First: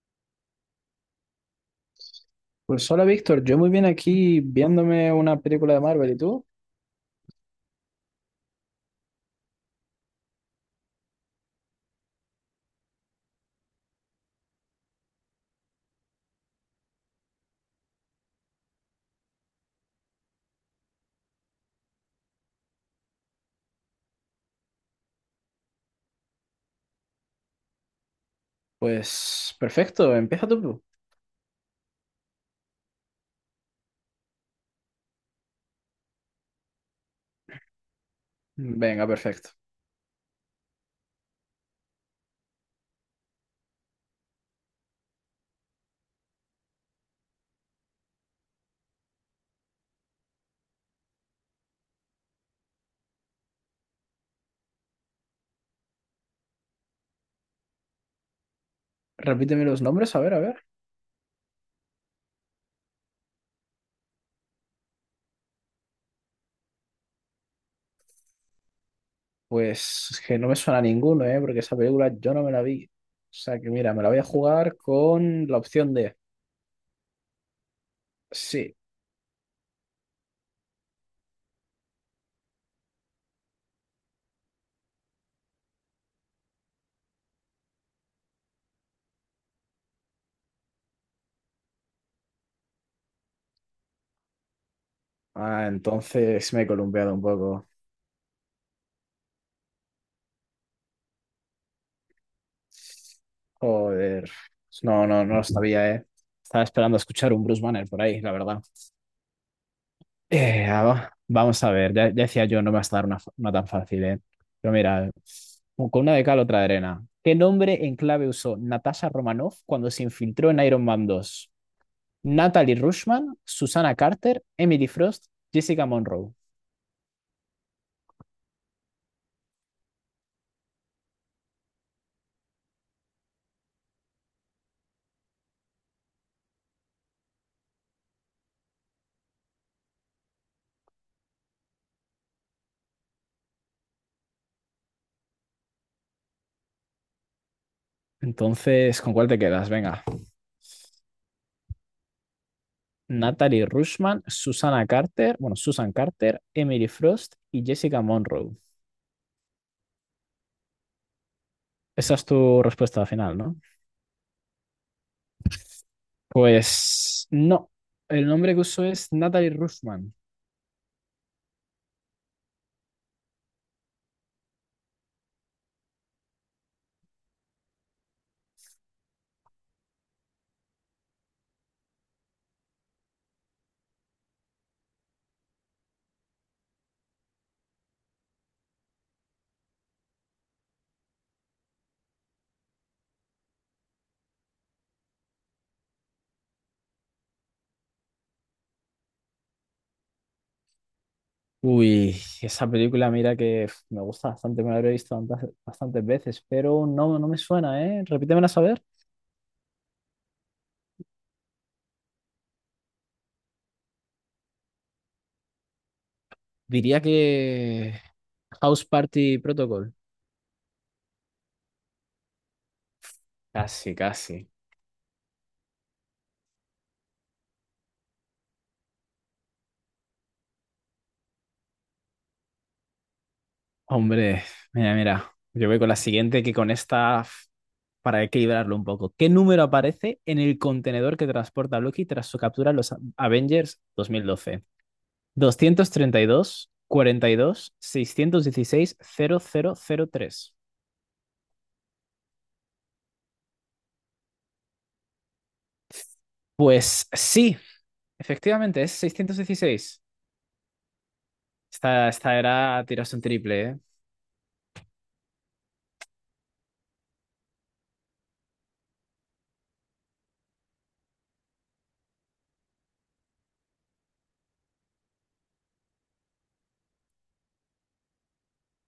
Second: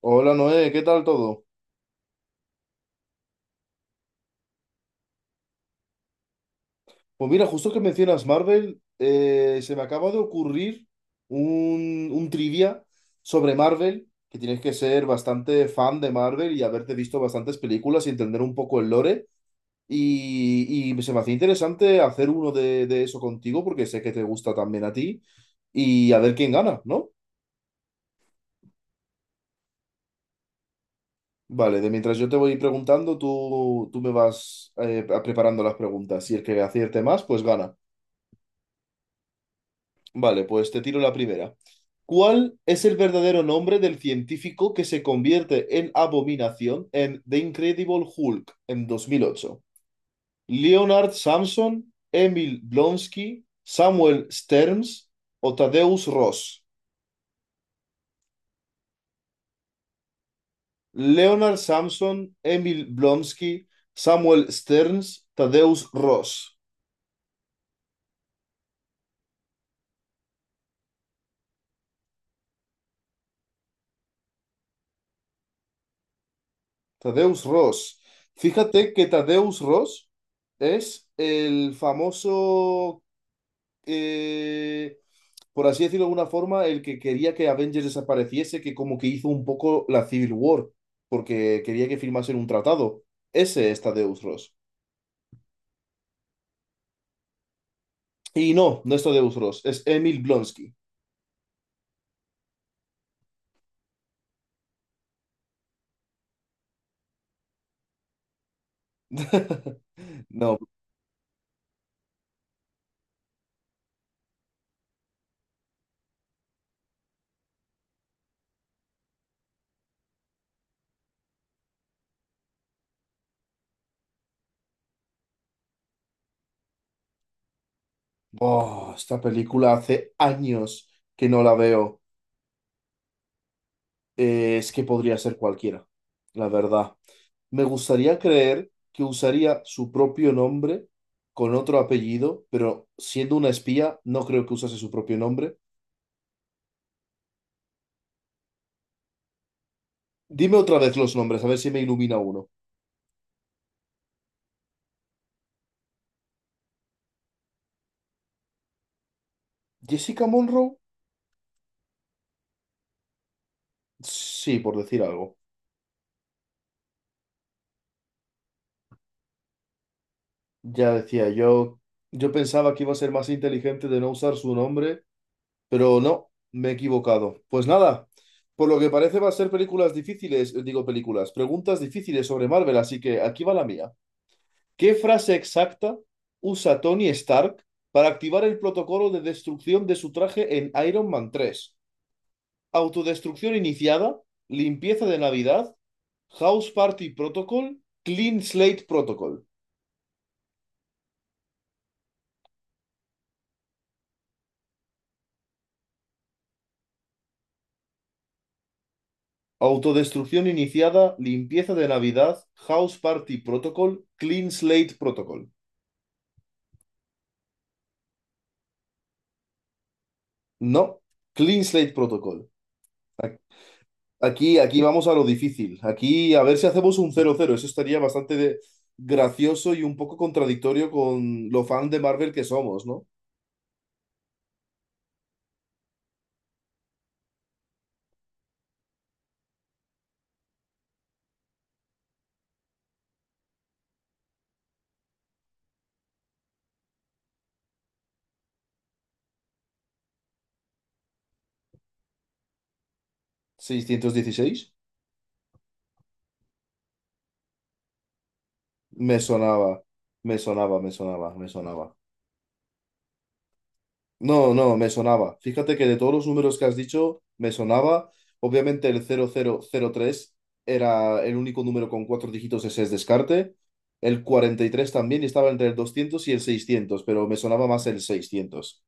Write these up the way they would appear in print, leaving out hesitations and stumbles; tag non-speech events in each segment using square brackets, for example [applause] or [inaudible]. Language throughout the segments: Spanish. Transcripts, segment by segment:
Hola Noé, ¿qué tal todo? Pues hola Víctor, yo muy bien aquí viéndome una película de Marvel, ¿y tú? Pues mira, justo que mencionas Marvel, se me acaba de ocurrir un trivia sobre Marvel, que tienes que ser bastante fan de Marvel y haberte visto bastantes películas y entender un poco el lore. Y se me hacía interesante hacer uno de eso contigo porque sé que te gusta también a ti y a ver quién gana, ¿no? Pues perfecto, empieza tú. Vale, de mientras yo te voy preguntando, tú me vas preparando las preguntas y el que acierte más, pues gana. Venga, perfecto. Vale, pues te tiro la primera. ¿Cuál es el verdadero nombre del científico que se convierte en abominación en The Incredible Hulk en 2008? ¿Leonard Samson, Emil Blonsky, Samuel Sterns o Tadeusz Ross? Repíteme los nombres, a ver, a ver. Leonard Samson, Emil Blonsky, Samuel Sterns, Tadeusz Ross. Pues es que no me suena ninguno, ¿eh? Porque esa película yo no me la vi. O sea que mira, me la voy a jugar con la opción D. Tadeusz Ross. Sí. Fíjate que Tadeusz Ross es el famoso, eh, por así decirlo de alguna forma, el que quería que Avengers desapareciese, que como que hizo un poco la Civil War, porque quería que firmasen un tratado. Ese está Deus Ross. Ah, entonces me he columpiado un poco. Y no, no es Deus Ross, es Emil Blonsky. Joder. No, no, no lo sabía, ¿eh? Estaba esperando a escuchar un Bruce Banner por ahí, la verdad. [laughs] No, Ah, vamos a ver, ya, ya decía yo, no me vas a dar una, una tan fácil, ¿eh? Pero mira, con una de cal, otra de arena. ¿Qué nombre en clave usó Natasha Romanoff cuando se infiltró en Iron Man 2? Natalie Rushman, Susana Carter, Emily Frost, Jessica Monroe. oh, esta película hace años que no la veo. Es que podría ser cualquiera, la verdad. Me gustaría creer que usaría su propio nombre con otro apellido, pero siendo una espía, no creo que usase su propio nombre. Entonces, ¿con cuál te quedas? Venga. Dime otra vez los nombres, a ver si me ilumina uno. Natalie Rushman, Susana Carter, bueno, Susan Carter, Emily Frost y Jessica Monroe. Jessica Monroe, Esa es tu respuesta final, ¿no? sí, por decir algo. Pues no. El nombre que usó es Natalie Rushman. Ya decía yo, yo pensaba que iba a ser más inteligente de no usar su nombre, pero no, me he equivocado. Pues nada, por lo que parece va a ser películas difíciles, digo películas, preguntas difíciles sobre Marvel, así que aquí va la mía. ¿Qué frase exacta usa Tony Stark para activar el protocolo de destrucción de su traje en Iron Man 3? Autodestrucción iniciada, limpieza de Navidad, House Party Protocol, Clean Slate Protocol. Uy, esa película, mira que uf, me gusta bastante, me la habré visto bastantes veces, pero no, no me suena, ¿eh? Repítemela a saber. Autodestrucción iniciada, limpieza de Navidad, House Party Protocol, Clean Slate Protocol. Diría que House Party Protocol. No, Clean Slate Protocol. Casi, casi. Aquí, aquí vamos a lo difícil. Aquí a ver si hacemos un 0-0. Eso estaría bastante gracioso y un poco contradictorio con lo fan de Marvel que somos, ¿no? Hombre, mira, mira. Yo voy con la siguiente que con esta, uf, para equilibrarlo un poco. ¿Qué número aparece en el contenedor que transporta Loki tras su captura en los Avengers 2012? 232, 42, 616, 0003. 616. Pues sí. Efectivamente, es Me seiscientos sonaba, dieciséis me sonaba, me sonaba, me sonaba. Esta era, tiraste un triple, ¿eh? No, no, me sonaba. Fíjate que de todos los números que has dicho, me sonaba. Obviamente el 0003 era el único número con cuatro dígitos, ese es descarte. El 43 también y estaba entre el 200 y el 600, pero me sonaba más el 600.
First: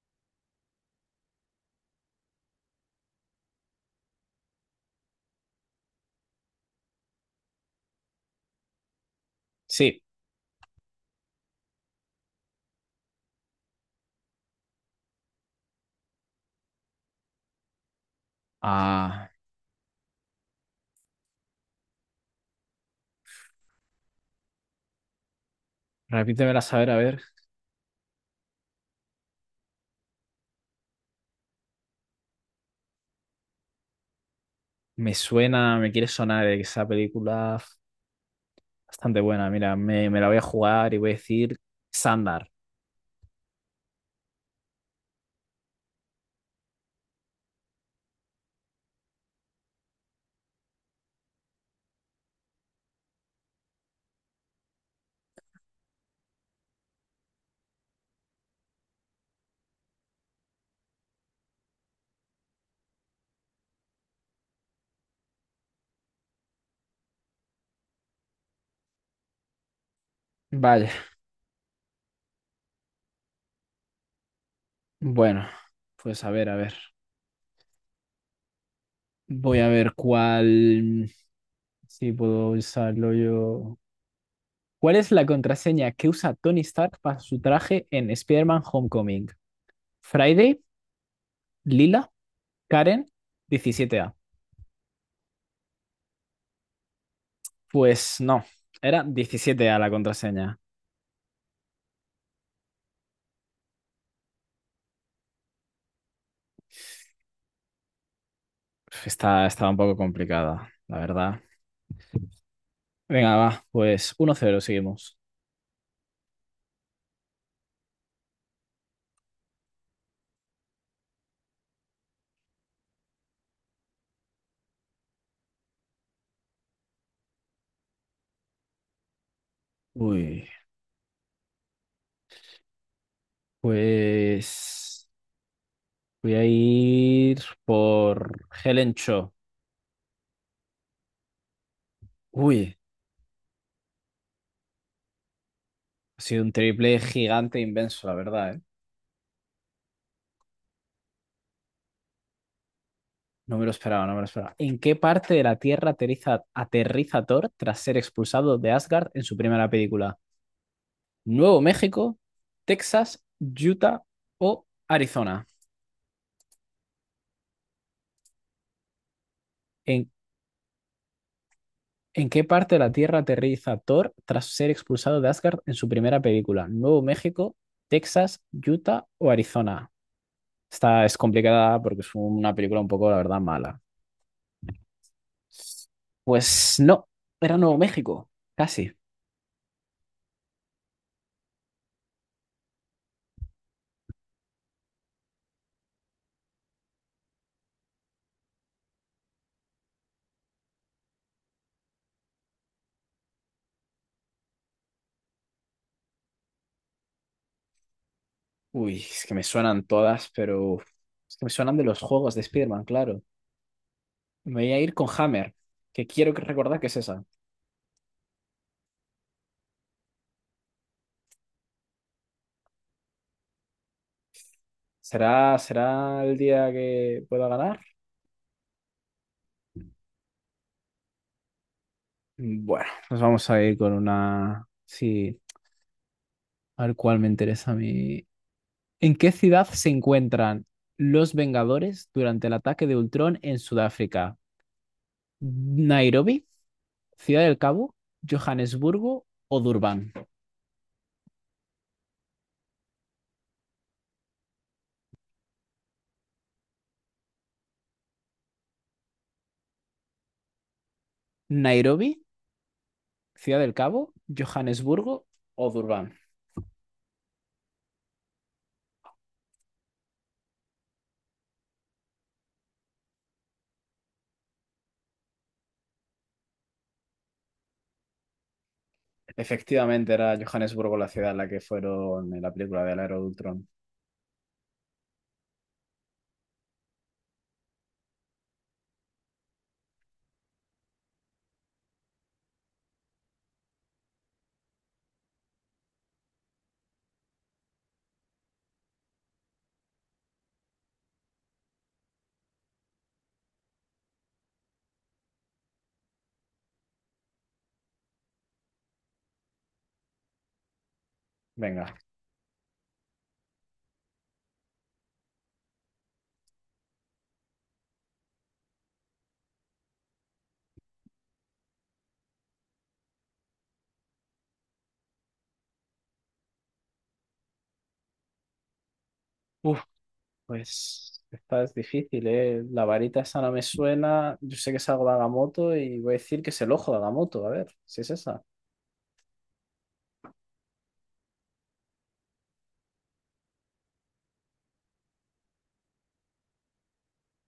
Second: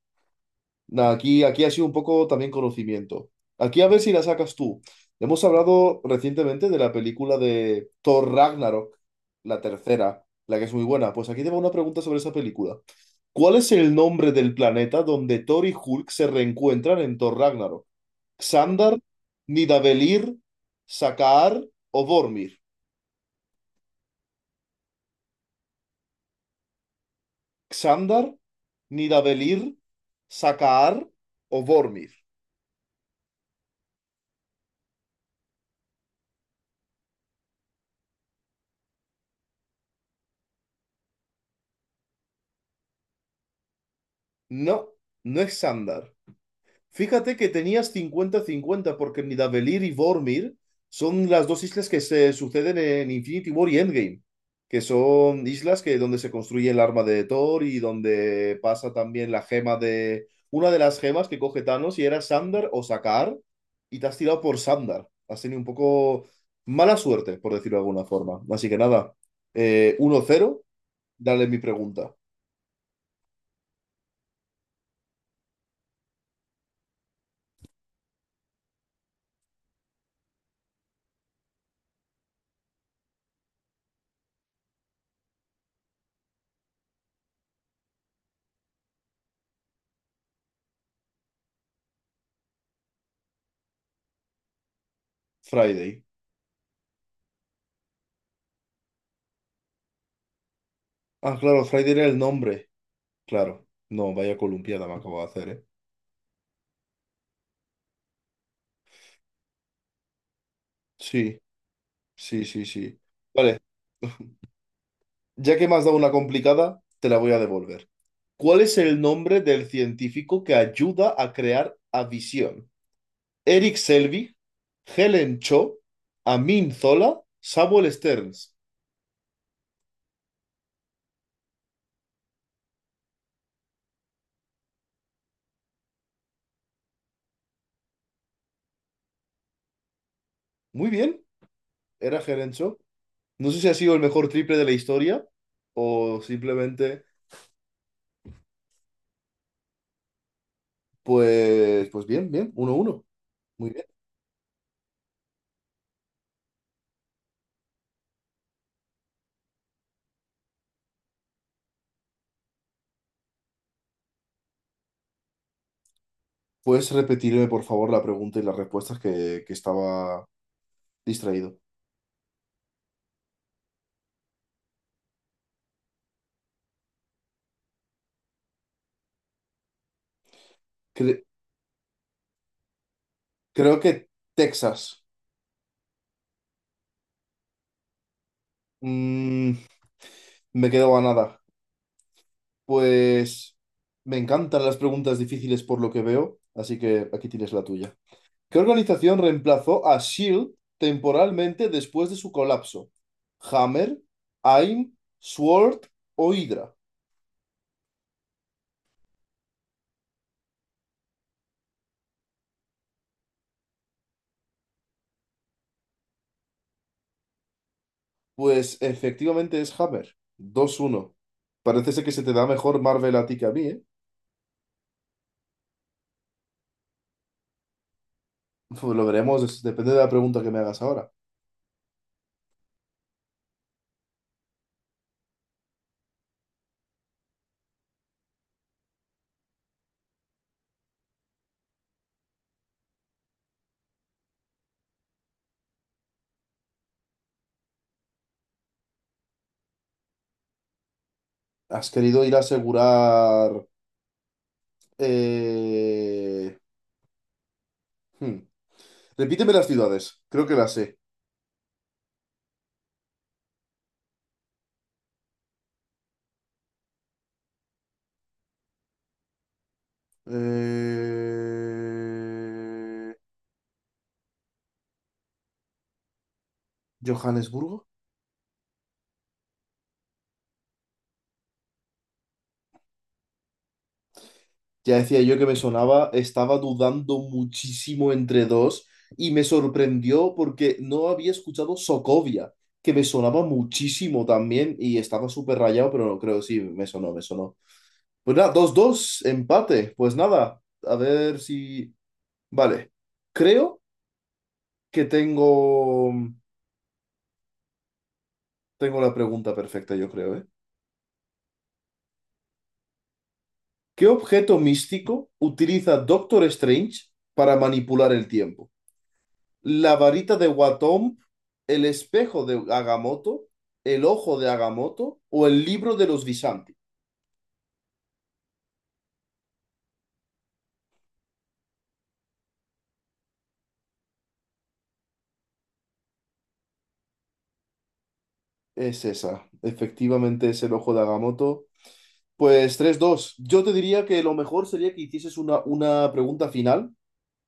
Nah, aquí, aquí ha sido un poco también conocimiento. Aquí a ver si la sacas tú. Hemos hablado recientemente de la película de Thor Ragnarok, la Sí. tercera, la que es muy buena. Pues aquí te va una pregunta sobre esa película. ¿Cuál es el nombre del planeta donde Thor y Hulk se reencuentran en Thor Ragnarok? ¿Xandar, Ah, Nidavellir, Sakaar o Vormir? repítemela, a ver, a ver. ¿Xandar, Nidavellir, Sakaar o Vormir? Me suena, me quiere sonar esa película bastante buena. Mira, me la voy a jugar y voy a decir Sandar. No, no es Xandar. Fíjate que tenías 50-50 porque Nidavellir y Vormir son las dos islas que se suceden en Infinity War y Endgame, que son islas que donde se construye el arma de Thor y donde pasa también la gema de una de las gemas que coge Thanos y era Sandar o Sakaar y te has tirado por Sandar. Has tenido un poco mala suerte, por decirlo de alguna forma. Así que nada, 1-0, Vale. dale mi pregunta. Bueno, pues a ver, a ver. Voy a ver cuál. Si puedo usarlo yo. ¿Cuál es la contraseña que usa Tony Stark para su traje en Spider-Man Homecoming? ¿Friday? ¿Lila? Karen, 17, 17A. Friday. Pues no, era 17A la contraseña. Ah, claro, Friday era el nombre. Claro, no, vaya columpiada me acabo de hacer, ¿eh? Estaba un poco complicada, la Sí, verdad. sí, sí, sí. Venga, Vale, va, pues 1-0 seguimos. ya que me has dado una complicada, te la voy a devolver. ¿Cuál es el nombre del científico que ayuda a crear a Visión? Eric Selvig, Helen Cho, Amin Zola, Samuel Stearns. Uy, pues voy a ir por Helen Cho. Muy bien, era Helen Uy, Cho. No sé si ha sido el mejor triple de la historia o ha sido un triple simplemente, gigante inmenso, la verdad, ¿eh? pues bien, bien, 1-1. No me Muy lo esperaba, no me lo esperaba. ¿En qué parte de la Tierra aterriza Thor tras ser expulsado de Asgard en su primera película? ¿Nuevo México, Texas, Utah o Arizona? ¿Puedes repetirme, por favor, la pregunta y las respuestas, que ¿En estaba distraído? ¿En qué parte de la Tierra aterriza Thor tras ser expulsado de Asgard en su primera película? ¿Nuevo México, Texas, Utah o Arizona? Esta es Cre- complicada porque es una película un poco, la verdad, creo mala. que Texas. Pues no, era Nuevo México, casi. Mm, me quedo a nada. Pues me encantan las preguntas difíciles por lo que veo, así que aquí tienes la tuya. ¿Qué organización reemplazó a SHIELD temporalmente después de su colapso? ¿Hammer, AIM, SWORD o Hydra? Uy, es que me suenan todas, pero uf, es que me suenan de los juegos de Spider-Man, claro. Me voy a ir con Hammer, que quiero recordar que es esa. Pues efectivamente es Hammer. 2-1. Parece ser que se te da mejor Marvel a ti que a mí, ¿eh? ¿Será, será el día que pueda ganar? Pues lo veremos, depende de la pregunta que me hagas ahora. Bueno, nos vamos a ir con una. Sí. A ver cuál me interesa a mí. ¿En qué ciudad se encuentran los Vengadores durante el ataque de Ultron en Sudáfrica? ¿Nairobi, Ciudad del Cabo, Johannesburgo o Durban? ¿Has querido ir a asegurar... eh, hmm. Repíteme las ciudades, creo que las sé. ¿Nairobi, Ciudad del Cabo, Johannesburgo o Durban? Eh, ¿Johannesburgo? Efectivamente, era Johannesburgo la ciudad en la que fueron en la película del Aero de Ultron. Ya decía yo que me sonaba, estaba dudando muchísimo entre dos y me sorprendió porque no había escuchado Sokovia, que me sonaba muchísimo también y estaba súper rayado, pero no creo, sí, me sonó, me sonó. Pues nada, 2-2 empate. Pues nada, a ver si... Vale, creo que tengo... Tengo la pregunta perfecta, yo creo, ¿eh? Venga. ¿Qué objeto místico utiliza Doctor Strange para manipular el tiempo? ¿La varita de Watom, el espejo de Agamotto, el ojo de Agamotto o el libro de los Visanti? Uf, pues esta es difícil, ¿eh? La varita esa no me suena. Yo sé que es algo de Agamotto y voy a decir que es el ojo de Agamotto. A ver, si es esa. Es esa, efectivamente es el ojo de Agamotto. Pues 3-2. Yo te diría que lo mejor sería que hicieses una pregunta final.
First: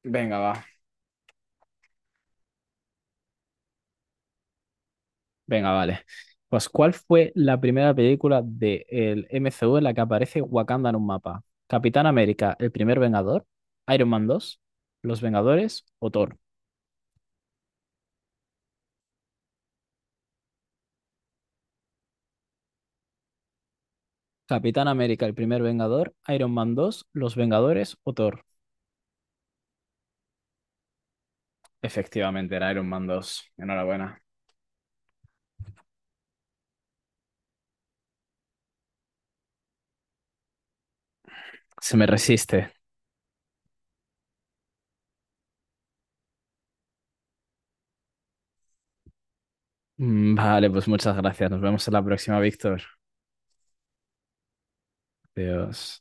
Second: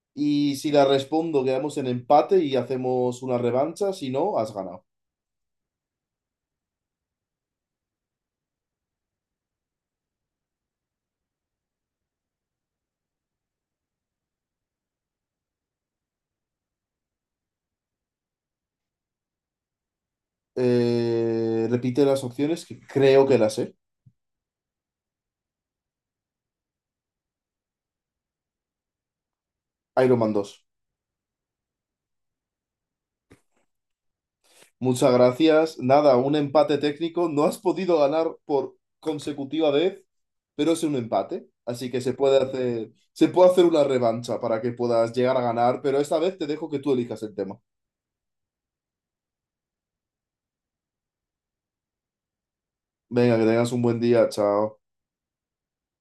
Venga, va. Y si la respondo, quedamos en empate y hacemos una revancha. Si no, has ganado. Venga, vale. Pues, ¿cuál fue la primera película del MCU en la que aparece Wakanda en un mapa? ¿Capitán América, el primer Vengador? ¿Iron Man 2? ¿Los Vengadores o Thor? Repite las opciones, que creo que las sé. Capitán América, el primer Vengador, Iron Man dos, Los Vengadores o Thor. Iron Man 2. Efectivamente, era Iron Man 2. Enhorabuena. Muchas gracias. Nada, un empate técnico. No has podido ganar por consecutiva vez, pero es un empate. Así Se que me resiste. Se puede hacer una revancha para que puedas llegar a ganar, pero esta vez te dejo que tú elijas el tema. Vale, pues muchas gracias. Nos vemos en la próxima, Víctor. Venga, que tengas un buen día. Chao. Adiós.